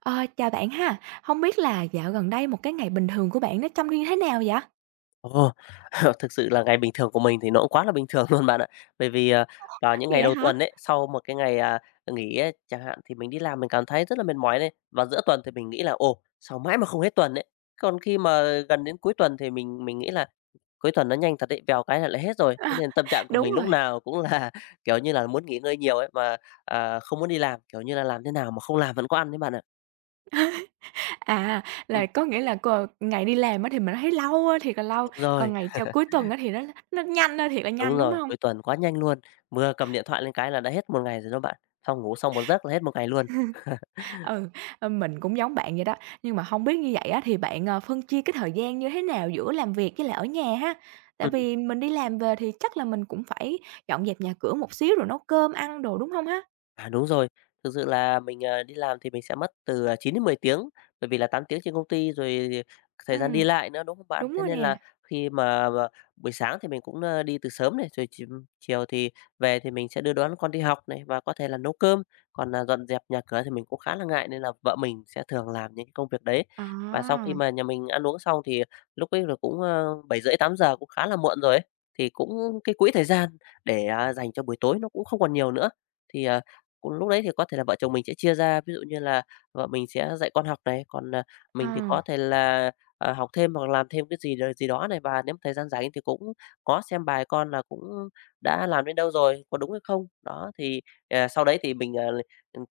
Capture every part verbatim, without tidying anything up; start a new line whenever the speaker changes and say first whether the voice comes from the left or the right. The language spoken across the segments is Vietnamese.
right: Ờ, Chào bạn ha. Không biết là dạo gần đây một cái ngày bình thường của bạn nó trông như thế nào vậy?
left: Ồ, thực sự là ngày bình thường của mình thì nó cũng quá là bình thường luôn bạn ạ. Bởi vì, ờ, vào những ngày
right: Vậy
left: đầu
right: hả?
left: tuần ấy, sau một cái ngày, à, nghỉ ấy chẳng hạn, thì mình đi làm mình cảm thấy rất là mệt mỏi này. Và giữa tuần thì mình nghĩ là "Ồ, sao mãi mà không hết tuần ấy." Còn khi mà gần đến cuối tuần thì mình mình nghĩ là cuối tuần nó nhanh thật đấy, vèo cái là lại hết rồi. Thế nên tâm trạng của
right: Đúng
left: mình lúc
right: rồi.
left: nào cũng là, kiểu như là, muốn nghỉ ngơi nhiều ấy, mà, à, không muốn đi làm, kiểu như là, làm thế nào mà không làm vẫn có ăn đấy bạn ạ.
right: À,
left: Ừm,
right: là có nghĩa là c ngày đi làm á thì mình thấy lâu ơi thiệt là lâu,
left: đúng
right: còn
left: rồi.
right: ngày cho cuối tuần á thì nó nó nhanh ơi thiệt là
left: Đúng
right: nhanh, đúng
left: rồi,
right: không?
left: cuối tuần quá nhanh luôn, vừa cầm điện thoại lên cái là đã hết một ngày rồi đó bạn, xong ngủ xong một giấc là hết một ngày luôn.
right: Ừ, ờ, mình cũng giống bạn vậy đó, nhưng mà không biết như vậy á thì bạn, ờ, phân chia cái thời gian như thế nào giữa làm việc với lại ở nhà ha? Tại
left: Ừm.
right: vì mình đi làm về thì chắc là mình cũng phải dọn dẹp nhà cửa một xíu rồi nấu cơm ăn đồ, đúng không ha?
left: À, đúng rồi. Thực sự là mình, ờ, đi làm thì mình sẽ mất từ, à, chín đến mười tiếng, bởi vì là tám tiếng trên công ty rồi
right: Ừ,
left: thời gian đi lại nữa, đúng không bạn?
right: đúng
left: Thế
right: rồi
left: nên
right: nè.
left: là khi mà mà buổi sáng thì mình cũng, ơ, đi từ sớm này, rồi ch chiều thì về thì mình sẽ đưa đón con đi học này và có thể là nấu cơm, còn, à, dọn dẹp nhà cửa thì mình cũng khá là ngại nên là vợ mình sẽ thường làm những cái công việc đấy. Và sau
right: À.
left: khi mà nhà mình ăn uống xong thì lúc ấy là cũng, à, bảy rưỡi tám giờ cũng khá là muộn rồi ấy, thì cũng cái quỹ thời gian để, à, dành cho buổi tối nó cũng không còn nhiều nữa. Thì, ờ cũng lúc đấy thì có thể là vợ chồng mình sẽ chia ra, ví dụ như là vợ mình sẽ dạy con học này, còn, à,
right: Ờ,
left: mình thì có thể là, à, học thêm hoặc làm thêm cái gì đ gì đó này. Và nếu mà thời gian rảnh thì cũng có xem bài con là cũng đã làm đến đâu rồi, có đúng hay không. Đó, thì, à, sau đấy thì mình, à,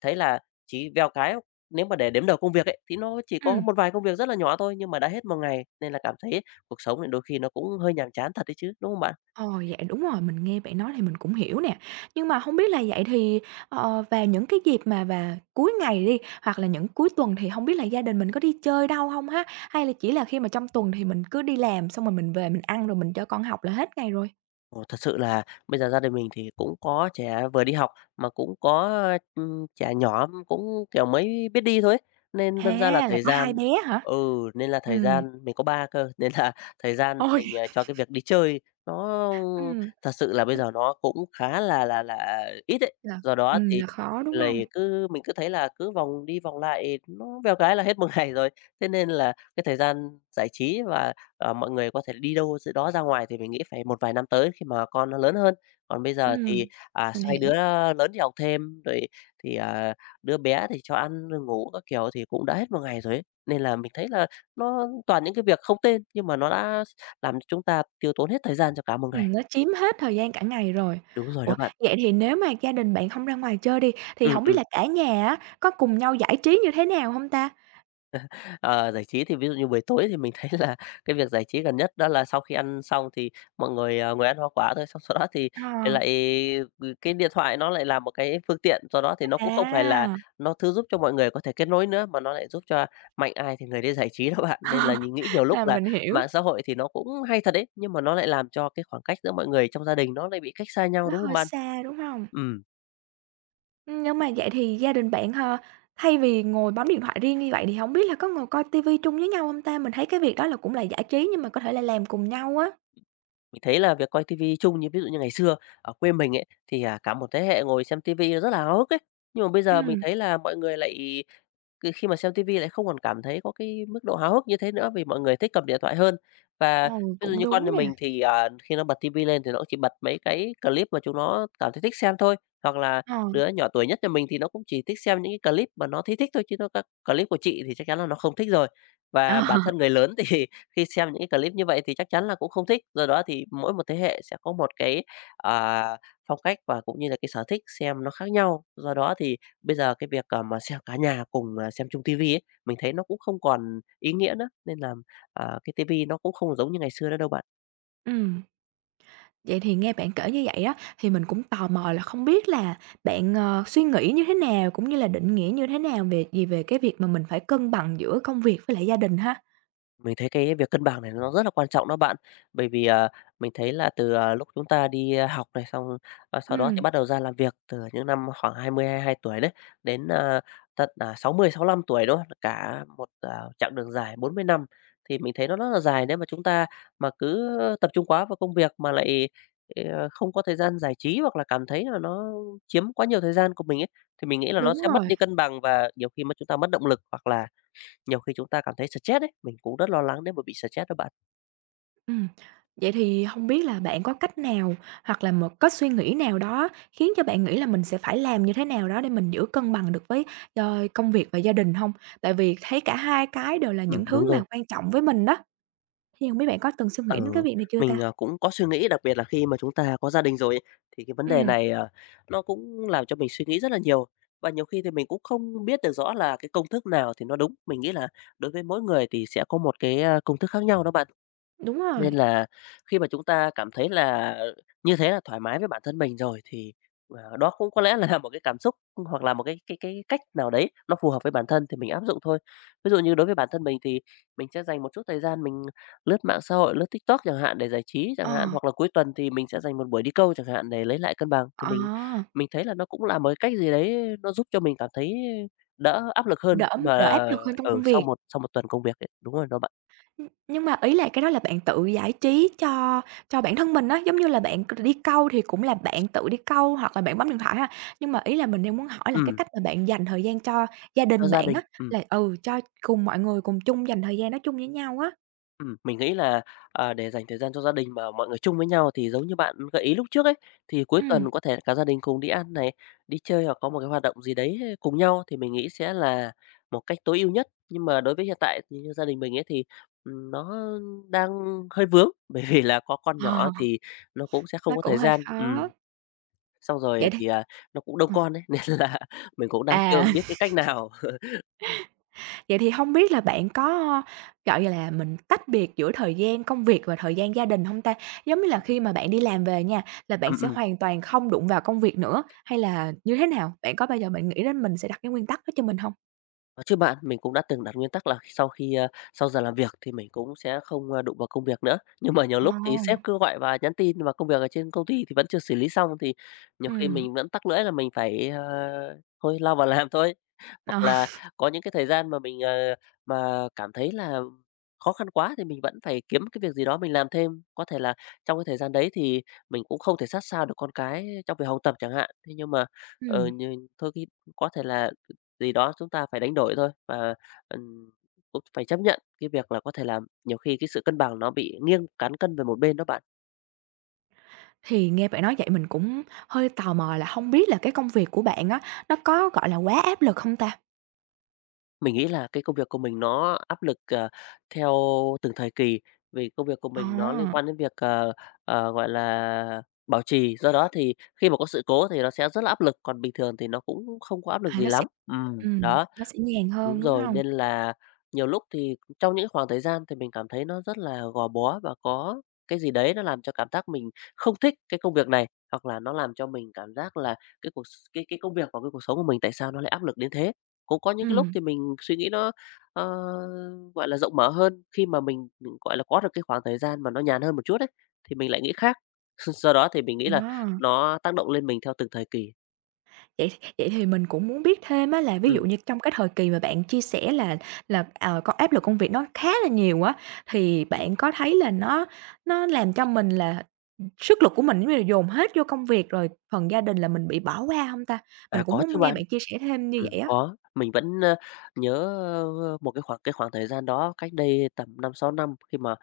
left: thấy là chỉ vèo cái nếu mà để đếm đầu công việc ấy, thì nó chỉ có
right: ừm,
left: một vài công việc rất là nhỏ thôi, nhưng mà đã hết một ngày, nên là cảm thấy cuộc sống thì đôi khi nó cũng hơi nhàm chán thật đấy chứ, đúng không bạn?
right: ờ, vậy đúng rồi, mình nghe bạn nói thì mình cũng hiểu nè. Nhưng mà không biết là vậy thì, ờ, vào những cái dịp mà và cuối ngày đi, hoặc là những cuối tuần thì không biết là gia đình mình có đi chơi đâu không ha? Hay là chỉ là khi mà trong tuần thì mình cứ đi làm xong rồi mình về mình ăn rồi mình cho con học là hết ngày rồi?
left: Ồ, thật sự là bây giờ gia đình mình thì cũng có trẻ vừa đi học mà cũng có, ừm, trẻ nhỏ cũng, kiểu, mới biết đi thôi ấy, nên đâm ra là
right: À, là
left: thời
right: có hai
left: gian
right: bé hả?
left: ừ, nên là thời
right: Ừm,
left: gian mình có ba cơ, nên là thời gian
right: ôi,
left: dành, à, cho cái việc đi chơi nó
right: ừm,
left: thật sự là bây giờ nó cũng khá là là là ít ấy.
right: là
left: Do đó
right: ừm,
left: thì
right: là khó, đúng không?
left: lầy cứ mình cứ thấy là cứ vòng đi vòng lại nó vèo cái là hết một ngày rồi, thế nên là cái thời gian giải trí và ờ, mọi người có thể đi đâu giữa đó ra ngoài thì mình nghĩ phải một vài năm tới khi mà con nó lớn hơn. Còn bây giờ thì,
right: Ừm,
left: à,
right: mình
left: xoay
right: hiểu.
left: đứa lớn đi học thêm, rồi thì, à, đứa bé thì cho ăn rồi ngủ các kiểu thì cũng đã hết một ngày rồi ấy. Nên là mình thấy là nó toàn những cái việc không tên nhưng mà nó đã làm cho chúng ta tiêu tốn hết thời gian cho cả một ngày.
right: Ừm, nó chiếm hết thời gian cả ngày rồi.
left: Đúng rồi
right: Ủa,
left: đó bạn.
right: vậy thì nếu mà gia đình bạn không ra ngoài chơi đi, thì
left: Ừ,
right: hổng biết
left: ừ.
right: là cả nhà á, có cùng nhau giải trí như thế nào hông ta?
left: Ờ, giải trí thì ví dụ như buổi tối thì mình thấy là cái việc giải trí gần nhất đó là sau khi ăn xong thì mọi người, à, ngồi ăn hoa quả thôi, xong sau đó thì
right: Ờ,
left: lại ừ, cái điện thoại nó lại là một cái phương tiện, do đó thì nó cũng không phải là
right: à,
left: nó thứ giúp cho mọi người có thể kết nối nữa, mà nó lại giúp cho mạnh ai thì người đấy giải trí đó bạn. Nên
right: ờ,
left: là nhìn nghĩ nhiều lúc
right: là
left: là
right: mình hiểu,
left: mạng xã hội thì nó cũng hay thật đấy, nhưng mà nó lại làm cho cái khoảng cách giữa mọi người trong gia đình nó lại bị cách xa nhau,
right: nó
left: đúng không
right: hơi
left: bạn?
right: xa, đúng hông?
left: Ừ.
right: Ừm, nhưng mà vậy thì gia đình bạn, ờ, thay vì ngồi bấm điện thoại riêng như vậy thì hổng biết là có ngồi coi ti vi chung với nhau hông ta? Mình thấy cái việc đó là cũng là giải trí nhưng mà có thể là làm cùng nhau á.
left: Mình thấy là việc coi tivi chung như ví dụ như ngày xưa ở quê mình ấy, thì, à, cả một thế hệ ngồi xem tivi rất là háo hức ấy. Nhưng mà bây giờ mình
right: Ừm,
left: thấy là mọi người lại cứ khi mà xem ti lại không còn cảm thấy có cái mức độ háo hức như thế nữa vì mọi người thích cầm điện thoại hơn. Và
right: ừ,
left: ví dụ
right: cũng
left: như con
right: đúng
left: nhà
right: nè.
left: mình thì, à, khi nó bật ti lên thì nó cũng chỉ bật mấy cái clip mà chúng nó cảm thấy thích xem thôi, hoặc là
right: Ờ,
left: đứa nhỏ tuổi nhất nhà mình thì nó cũng chỉ thích xem những cái clip mà nó thấy thích thôi, chứ nó các clip của chị thì chắc chắn là nó không thích rồi.
right: ờ,
left: Và bản thân người lớn thì khi xem những cái clip như vậy thì chắc chắn là cũng không thích, do đó thì mỗi một thế hệ sẽ có một cái, à, phong cách và cũng như là cái sở thích xem nó khác nhau. Do đó thì Bây giờ cái việc, ờ, mà xem cả nhà cùng, à, xem chung tivi ấy, mình thấy nó cũng không còn ý nghĩa nữa, nên là, à, cái tivi nó cũng không giống như ngày xưa nữa đâu bạn.
right: ừm. Vậy thì nghe bạn kể như vậy á, thì mình cũng tò mò là không biết là bạn, ờ, suy nghĩ như thế nào, cũng như là định nghĩa như thế nào về gì về cái việc mà mình phải cân bằng giữa công việc với lại gia đình ha?
left: Mình thấy cái việc cân bằng này nó rất là quan trọng đó bạn. Bởi vì, à, mình thấy là từ, à, lúc chúng ta đi, a, học này, xong, a, sau đó thì
right: Ừm,
left: bắt đầu ra làm việc từ những năm khoảng hai mươi, hai tuổi đấy, đến, à, tận, là sáu mươi sáu 65 tuổi, đúng Cả một, à, chặng đường dài bốn mươi năm thì mình thấy nó rất là dài nếu mà chúng ta mà cứ tập trung quá vào công việc mà lại, ờ, không có thời gian giải trí hoặc là cảm thấy là nó chiếm quá nhiều thời gian của mình ấy, thì mình nghĩ là nó
right: đúng
left: sẽ mất
right: rồi,
left: đi cân bằng và nhiều khi mà chúng ta mất động lực hoặc là nhiều khi chúng ta cảm thấy stress ấy, mình cũng rất lo lắng nếu mà bị stress đó bạn.
right: ừm. Vậy thì không biết là bạn có cách nào, hoặc là một cách suy nghĩ nào đó khiến cho bạn nghĩ là mình sẽ phải làm như thế nào đó để mình giữ cân bằng được với, ờ, công việc và gia đình không? Tại vì thấy cả hai cái đều là
left: Ừm,
right: những
left: đúng
right: thứ mà
left: rồi.
right: quan trọng với mình đó, thì hông biết bạn có từng suy nghĩ
left: Ờ,
right: đến cái việc này chưa
left: mình,
right: ta?
left: ờ, cũng có suy nghĩ, đặc biệt là khi mà chúng ta có gia đình rồi ấy, thì cái vấn đề
right: Ừm,
left: này, ờ, nó cũng làm cho mình suy nghĩ rất là nhiều. Và nhiều khi thì mình cũng không biết được rõ là cái công thức nào thì nó đúng. Mình nghĩ là đối với mỗi người thì sẽ có một cái, a, công thức khác nhau đó bạn.
right: đúng rồi,
left: Nên là khi mà chúng ta cảm thấy là như thế là thoải mái với bản thân mình rồi thì, ờ, đó cũng có lẽ là một cái cảm xúc hoặc là một cái cái cái cách nào đấy nó phù hợp với bản thân thì mình áp dụng thôi. Ví dụ như đối với bản thân mình thì mình sẽ dành một chút thời gian mình lướt mạng xã hội, lướt TikTok chẳng hạn để giải trí
right: ờ.
left: chẳng hạn, hoặc là cuối tuần thì mình sẽ dành một buổi đi câu chẳng hạn để lấy lại cân bằng. Thì
right: ờ
left: mình mình thấy là nó cũng là một cái cách gì đấy nó giúp cho mình cảm thấy đỡ áp lực hơn
right: đỡ
left: khi mà,
right: đỡ áp lực hơn trong
left: ở
right: công
left: sau
right: việc.
left: một sau một tuần công việc ấy. Đúng rồi đó bạn.
right: Ưm, nhưng mà ý là cái đó là bạn tự giải trí cho cho bản thân mình á, giống như là bạn c đi câu thì cũng là bạn tự đi câu hoặc là bạn bấm điện thoại ha. Nhưng mà ý là mình đang muốn hỏi là cái
left: Ừ.
right: cách mà bạn dành thời gian cho gia
left: Cho
right: đình
left: gia
right: bạn
left: đình.
right: á,
left: Ừ.
right: là, ừ, cho cùng mọi người cùng chung dành thời gian đó chung với nhau á.
left: Ừm, mình nghĩ là, à, để dành thời gian cho gia đình mà mọi người chung với nhau thì giống như bạn gợi ý lúc trước ấy, thì cuối
right: Ừm,
left: tuần có thể cả gia đình cùng đi ăn này, đi chơi hoặc có một cái hoạt động gì đấy cùng nhau thì mình nghĩ sẽ là một cách tối ưu nhất. Nhưng mà đối với hiện tại thì như gia đình mình ấy thì, ừm, nó đang hơi vướng, bởi vì là có con nhỏ
right: ờ,
left: thì nó cũng sẽ không
right: nó
left: có
right: cũng
left: thời
right: hơi
left: gian.
right: khó.
left: Ừm, xong rồi
right: Vậy thì
left: thì, à, nó cũng đông
right: ờ,
left: con ấy, nên là mình cũng đang chưa
right: à.
left: biết cái cách nào.
right: Vậy thì không biết là bạn có, gọi là, mình tách biệt giữa thời gian công việc và thời gian gia đình không ta? Giống như là khi mà bạn đi làm về nha, là bạn
left: Ừm,
right: sẽ
left: ừm.
right: hoàn toàn không đụng vào công việc nữa, hay là như thế nào? Bạn có bao giờ bạn nghĩ đến mình sẽ đặt cái nguyên tắc đó cho mình không?
left: Có chứ bạn, mình cũng đã từng đặt nguyên tắc là sau khi, a, sau giờ làm việc thì mình cũng sẽ không, a, đụng vào công việc nữa. Nhưng mà nhiều
right: Ờ.
left: lúc thì sếp cứ gọi và nhắn tin và công việc ở trên công ty thì vẫn chưa xử lý xong, thì nhiều khi
right: Ừm,
left: mình vẫn tắc lưỡi là mình phải, ờ, thôi lao vào làm thôi.
right: ờ,
left: Hoặc là có những cái thời gian mà mình, ờ, mà cảm thấy là khó khăn quá thì mình vẫn phải kiếm cái việc gì đó mình làm thêm. Có thể là trong cái thời gian đấy thì mình cũng không thể sát sao được con cái trong việc học tập chẳng hạn. Thế nhưng mà, ờ,
right: ừm.
left: nhưng thôi thì có thể là gì đó chúng ta phải đánh đổi thôi và, ừm, cũng phải chấp nhận cái việc là có thể là nhiều khi cái sự cân bằng nó bị nghiêng cán cân về một bên đó bạn.
right: Thì nghe bạn nói vậy mình cũng hơi tò mò là không biết là cái công việc của bạn á, nó có, gọi là, quá áp lực không ta?
left: Mình nghĩ là cái công việc của mình nó áp lực, ờ, theo từng thời kỳ, vì công việc của
right: Ờ,
left: mình nó liên quan đến việc, ờ, ờ, gọi là, bảo trì, do đó thì khi mà có sự cố thì nó sẽ rất là áp lực, còn bình thường thì nó cũng không có áp lực
right: à,
left: gì
right: nó sẽ
left: lắm. Ừm,
right: ừm,
left: đó.
right: nó sẽ nhàn
left: Đúng
right: hơn, đúng
left: rồi,
right: hông?
left: nên là nhiều lúc thì trong những khoảng thời gian thì mình cảm thấy nó rất là gò bó và có cái gì đấy nó làm cho cảm giác mình không thích cái công việc này, hoặc là nó làm cho mình cảm giác là cái cuộc s cái cái công việc và cái cuộc sống của mình tại sao nó lại áp lực đến thế. Cũng có những cái lúc
right: Ừm,
left: thì mình suy nghĩ nó, ờ, gọi là, rộng mở hơn, khi mà mình, ừm, gọi là, có được cái khoảng thời gian mà nó nhàn hơn một chút đấy thì mình lại nghĩ khác. Do đó thì mình nghĩ là
right: đó.
left: nó tác động lên mình theo từng thời kỳ.
right: Vậy thì vậy thì mình cũng muốn biết thêm á là ví
left: Ừm,
right: dụ như trong cái thời kỳ mà bạn chia sẻ là là, ờ, có áp lực công việc nó khá là nhiều á, thì bạn có thấy là nó nó làm cho mình là, sức lực của mình giống như là dồn hết vô công việc, rồi phần gia đình là mình bị bỏ qua không ta?
left: à,
right: Mình cũng
left: có chứ
right: muốn nghe
left: bạn.
right: bạn chia sẻ thêm như
left: Ừm,
right: vậy á.
left: có. Mình vẫn, ơ, nhớ, ơ, một cái khoảng cái khoảng thời gian đó cách đây tầm năm sáu năm khi mà,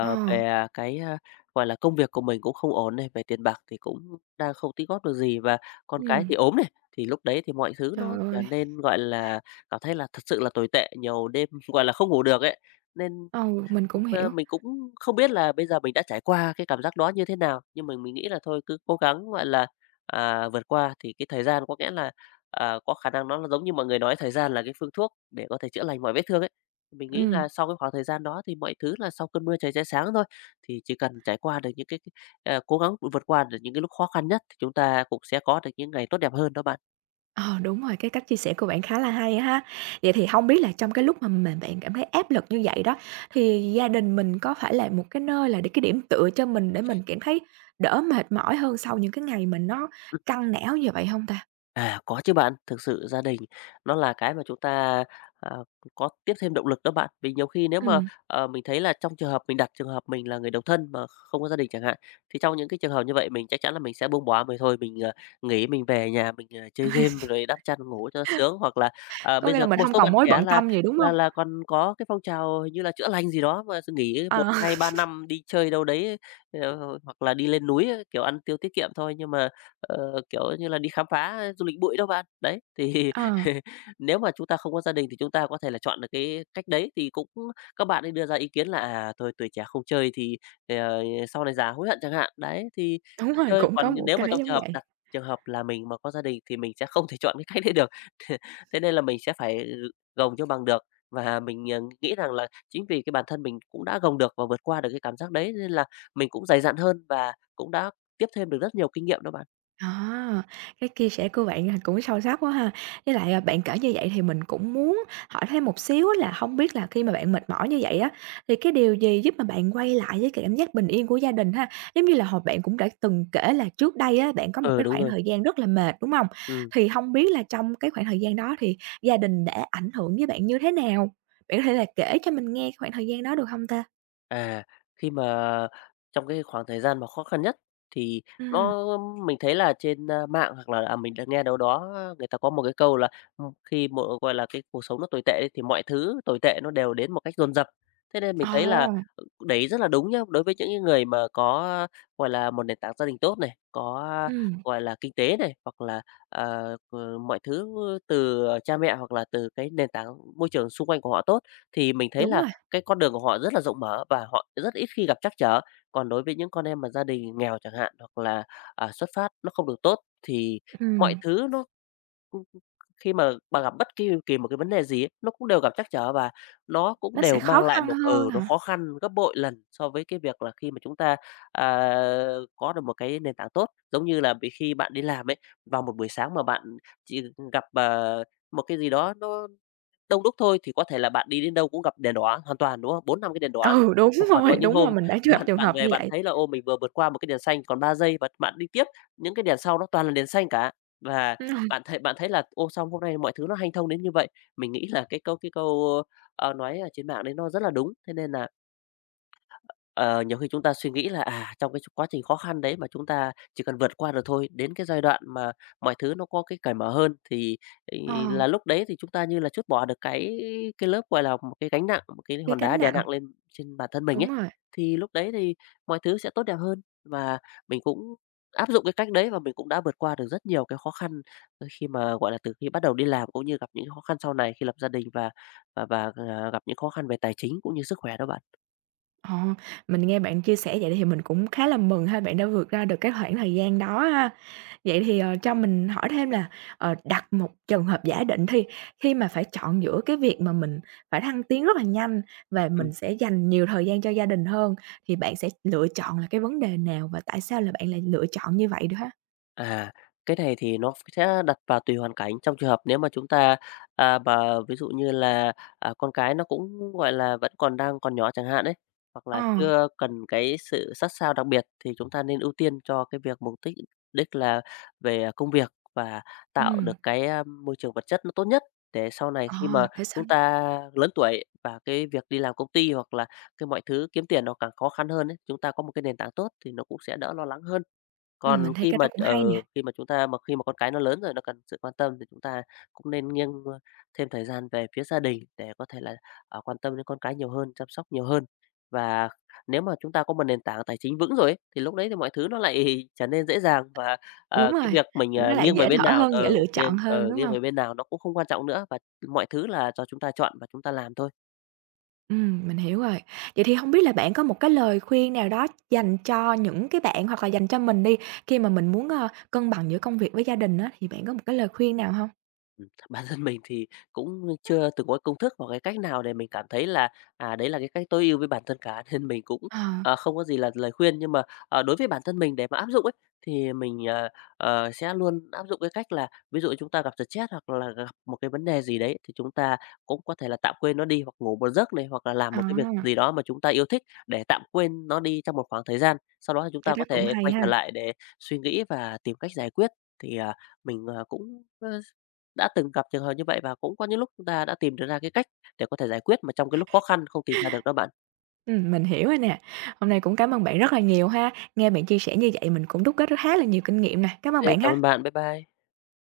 right: Ờ,
left: về cái, a, gọi là, công việc của mình cũng không ổn này, về tiền bạc thì cũng đang không tích góp được gì và con cái
right: ừm.
left: thì ốm này, thì lúc đấy thì mọi thứ nó
right: Trời
left: trở
right: ơi,
left: nên, gọi là, cảm thấy là thật sự là tồi tệ, nhiều đêm, gọi là, không ngủ được ấy. Nên
right: ừ, mình cũng
left: Ơ,
right: hiểu.
left: mình cũng không biết là bây giờ mình đã trải qua cái cảm giác đó như thế nào, nhưng mà mình nghĩ là thôi cứ cố gắng, gọi là, à, vượt qua thì cái thời gian có nghĩa là, à, có khả năng nó là giống như mọi người nói thời gian là cái phương thuốc để có thể chữa lành mọi vết thương ấy. Mình nghĩ
right: Ừm.
left: là sau cái khoảng thời gian đó thì mọi thứ là sau cơn mưa trời sẽ sáng thôi, thì chỉ cần trải qua được những cái cái, ờ, cố gắng vượt qua được những cái lúc khó khăn nhất thì chúng ta cũng sẽ có được những ngày tốt đẹp hơn đó bạn.
right: Ờ, đúng rồi, cái cách chia sẻ của bạn khá là hay ha. Vậy thì không biết là trong cái lúc mà mà bạn cảm thấy áp lực như vậy đó, thì gia đình mình có phải là một cái nơi là để cái điểm tựa cho mình để mình cảm thấy đỡ mệt mỏi hơn sau những cái ngày mình nó căng não như vậy không ta?
left: À, có chứ bạn. Thực sự gia đình nó là cái mà chúng ta, ờ, có tiếp thêm động lực đó bạn. Vì nhiều khi nếu mà,
right: Ừm,
left: ờ, mình thấy là trong trường hợp mình đặt trường hợp mình là người độc thân mà không có gia đình chẳng hạn, thì trong những cái trường hợp như vậy mình chắc chắn là mình sẽ buông bỏ, mình thôi mình, ờ, nghỉ, mình về nhà mình, ờ, chơi game rồi đắp chăn ngủ cho sướng. Hoặc là, ờ,
right: có
left: bây
right: nghĩa là
left: giờ có
right: mình
left: một
right: không
left: số
right: còn
left: bạn
right: mối
left: trẻ
right: bận
left: là
right: tâm gì, đúng không?
left: là là còn có cái phong trào hình như là chữa lành gì đó mà nghỉ một
right: Ờ,
left: hai ba năm đi chơi đâu đấy, ờ, hoặc là đi lên núi, kiểu, ăn tiêu tiết kiệm thôi. Nhưng mà Ờ, kiểu như là, đi khám phá du lịch bụi đâu bạn. Đấy, thì
right: ờ,
left: nếu mà chúng ta không có gia đình thì chúng ta có thể là chọn được cái cách đấy, thì cũng các bạn ấy đưa ra ý kiến là, à, thôi tuổi trẻ không chơi thì, ờ, sau này già hối hận chẳng hạn. Đấy, thì
right: đúng
left: đi
right: rồi,
left: chơi,
right: cũng có
left: còn
right: một
left: nếu
right: cái
left: mà trong
right: giống
left: trường hợp
right: vậy.
left: đặt trường hợp là mình mà có gia đình thì mình sẽ không thể chọn cái cách đấy được, thế nên là mình sẽ phải gồng cho bằng được. Và mình, ờ, nghĩ rằng là chính vì cái bản thân mình cũng đã gồng được và vượt qua được cái cảm giác đấy nên là mình cũng dày dạn hơn và cũng đã tiếp thêm được rất nhiều kinh nghiệm đó bạn.
right: À, cái chia sẻ của bạn, à, cũng sâu sắc quá ha. Với lại, à, bạn kể như vậy thì mình cũng muốn hỏi thêm một xíu là không biết là khi mà bạn mệt mỏi như vậy á, thì cái điều gì giúp mà bạn quay lại với cái cảm giác bình yên của gia đình ha? Giống như là hồi bạn cũng đã từng kể là trước đây á, bạn có một
left: Ừ,
right: cái
left: đúng
right: khoảng
left: rồi.
right: thời gian rất là mệt, đúng không?
left: Ừm,
right: Thì không biết là trong cái khoảng thời gian đó thì gia đình đã ảnh hưởng với bạn như thế nào? Bạn có thể là kể cho mình nghe cái khoảng thời gian đó được không ta?
left: à, khi mà trong cái khoảng thời gian mà khó khăn nhất thì
right: ừ,
left: nó mình thấy là trên, a, mạng hoặc là, à, mình đã nghe đâu đó à, người ta có một cái câu là, ừm, khi mà, gọi là, cái cuộc sống nó tồi tệ ấy thì mọi thứ tồi tệ nó đều đến một cách dồn dập. Thế nên
right: ồ,
left: mình thấy là, ừ, đấy rất là đúng nhá, đối với những cái người mà có, à, gọi là, một nền tảng gia đình tốt này, có, à,
right: ừm,
left: gọi là, kinh tế này, hoặc là, ờ, ờ, mọi thứ từ cha mẹ hoặc là từ cái nền tảng môi trường xung quanh của họ tốt, thì mình thấy
right: đúng
left: là
right: rồi,
left: cái con đường của họ rất là rộng mở và họ rất ít khi gặp trắc trở. Còn đối với những con em mà gia đình nghèo chẳng hạn, hoặc là, à, xuất phát nó không được tốt thì mọi
right: ừm,
left: thứ nó ưm, khi mà bà gặp bất kỳ kỳ một cái vấn đề gì ấy, nó cũng đều gặp trắc trở và nó cũng
right: nó sẽ
left: đều
right: khó
left: mang lại
right: khăn
left: một
right: hơn
left: ừ, nó
right: hả?
left: khó khăn gấp bội lần so với cái việc là khi mà chúng ta, à, có được một cái nền tảng tốt. Giống như là bị khi bạn đi làm ấy, vào một buổi sáng mà bạn chỉ gặp, ờ, một cái gì đó nó đông đúc thôi thì có thể là bạn đi đến đâu cũng gặp đèn đỏ hoàn toàn, đúng không? Bốn năm cái đèn đỏ.
right: Ừ, đúng
left: Hoặc còn
right: rồi,
left: có những
right: đúng rồi,
left: hôm
right: mình đã gặp
left: bạn
right: trường
left: bạn
right: hợp như
left: về bạn
right: vậy.
left: thấy là, ô, mình vừa vượt qua một cái đèn xanh còn ba giây và bạn đi tiếp, những cái đèn sau nó toàn là đèn xanh cả. Và
right: Ừm,
left: bạn thấy bạn thấy là, ô, xong hôm nay mọi thứ nó hanh thông đến như vậy? Mình nghĩ là cái câu cái câu, ơ, nói ở trên mạng đấy nó rất là đúng, thế nên là Ờ, nhiều khi chúng ta suy nghĩ là, à, trong cái quá trình khó khăn đấy mà chúng ta chỉ cần vượt qua được thôi, đến cái giai đoạn mà mọi thứ nó có cái cởi mở hơn thì
right: ờ,
left: thì là lúc đấy thì chúng ta như là trút bỏ được cái cái lớp, gọi là, một cái gánh nặng, một cái
right: cái
left: hòn đá
right: gánh
left: đè
right: nặng,
left: nặng lên trên bản thân mình
right: đúng
left: ấy.
right: rồi.
left: Thì lúc đấy thì mọi thứ sẽ tốt đẹp hơn và mình cũng áp dụng cái cách đấy và mình cũng đã vượt qua được rất nhiều cái khó khăn ờ, khi mà, gọi là, từ khi bắt đầu đi làm cũng như gặp những khó khăn sau này khi lập gia đình và và và, à, gặp những khó khăn về tài chính cũng như sức khỏe đó bạn.
right: Ờ, mình nghe bạn chia sẻ vậy thì mình cũng khá là mừng ha, bạn đã vượt ra được cái khoảng thời gian đó ha. Vậy thì, ờ, cho mình hỏi thêm là, ờ, đặt một trường hợp giả định thi, khi mà phải chọn giữa cái việc mà mình phải thăng tiến rất là nhanh và mình sẽ dành nhiều thời gian cho gia đình hơn, thì bạn sẽ lựa chọn là cái vấn đề nào và tại sao là bạn lại lựa chọn như vậy được ha?
left: À, cái này thì nó sẽ đặt vào tùy hoàn cảnh. Trong trường hợp nếu mà chúng ta, à, mà ví dụ như là, à, con cái nó cũng, gọi là, vẫn còn đang còn nhỏ chẳng hạn đấy, hoặc
right: Ờ,
left: là chưa cần cái sự sát sao đặc biệt thì chúng ta nên ưu tiên cho cái việc mục tích đích là về à, công việc và tạo
right: ừm,
left: được cái, a, môi trường vật chất nó tốt nhất để sau này
right: ờ,
left: khi mà
right: để sao
left: chúng ta lớn tuổi và cái việc đi làm công ty hoặc là cái mọi thứ kiếm tiền nó càng khó khăn hơn ấy, chúng ta có một cái nền tảng tốt thì nó cũng sẽ đỡ lo lắng hơn.
right: ừm,
left: Còn
right: mình thấy
left: khi
right: cái đó
left: mà
right: cũng hay
left: ừ,
right: nè.
left: khi mà chúng ta mà khi mà con cái nó lớn rồi, nó cần sự quan tâm thì chúng ta cũng nên nghiêng, ơ, thêm thời gian về phía gia đình để có thể là, ờ, quan tâm đến con cái nhiều hơn, chăm sóc nhiều hơn. Và nếu mà chúng ta có một nền tảng tài chính vững rồi ấy, thì lúc đấy thì mọi thứ nó lại trở nên dễ dàng và,
right: Đúng
left: ờ, cái
right: rồi,
left: việc mình,
right: nó
left: à,
right: lại
left: nghiêng về
right: dễ
left: bên
right: thở
left: nào
right: hơn, dễ lựa
left: ừ,
right: chọn
left: nghiêng
right: hơn,
left: ừ,
right: đúng
left: nghiêng
right: hông?
left: về bên nào nó cũng không quan trọng nữa, và mọi thứ là do chúng ta chọn và chúng ta làm thôi.
right: Ừm, mình hiểu rồi. Vậy thì hông biết là bạn có một cái lời khuyên nào đó dành cho những cái bạn hoặc là dành cho mình đi, khi mà mình muốn, ơ, cân bằng giữa công việc với gia đình á, thì bạn có một cái lời khuyên nào hông?
left: Ừm, bản thân mình thì cũng chưa từng có công thức hoặc cái cách nào để mình cảm thấy là, à, đấy là cái cách tối ưu với bản thân cả, nên mình cũng,
right: Ờ,
left: ờ, không có gì là lời khuyên. Nhưng mà, ờ, đối với bản thân mình để mà áp dụng ấy, thì mình, ờ, ờ, sẽ luôn áp dụng cái cách là ví dụ chúng ta gặp stress hoặc là gặp một cái vấn đề gì đấy, thì chúng ta cũng có thể là tạm quên nó đi hoặc ngủ một giấc này, hoặc là làm một cái việc
right: à,
left: gì đó mà chúng ta yêu thích để tạm quên nó đi trong một khoảng thời gian. Sau đó thì chúng
right: cái
left: ta
right: đó
left: có
right: cũng
left: thể
right: hay
left: quay trở
right: ha.
left: lại để suy nghĩ và tìm cách giải quyết. Thì, à, mình, ờ, cũng, đã từng gặp trường hợp như vậy và cũng có những lúc chúng ta đã tìm được ra cái cách để có thể giải quyết mà trong cái lúc khó khăn không tìm ra được đó bạn.
right: Ừm, mình hiểu rồi nè. Hôm nay cũng cảm ơn bạn rất là nhiều ha. Nghe bạn chia sẻ như vậy mình cũng đúc kết khá là nhiều kinh nghiệm nè. Cảm
left: Ok
right: ơn bạn
left: cảm ơn
right: ha.
left: bạn. Bye bye.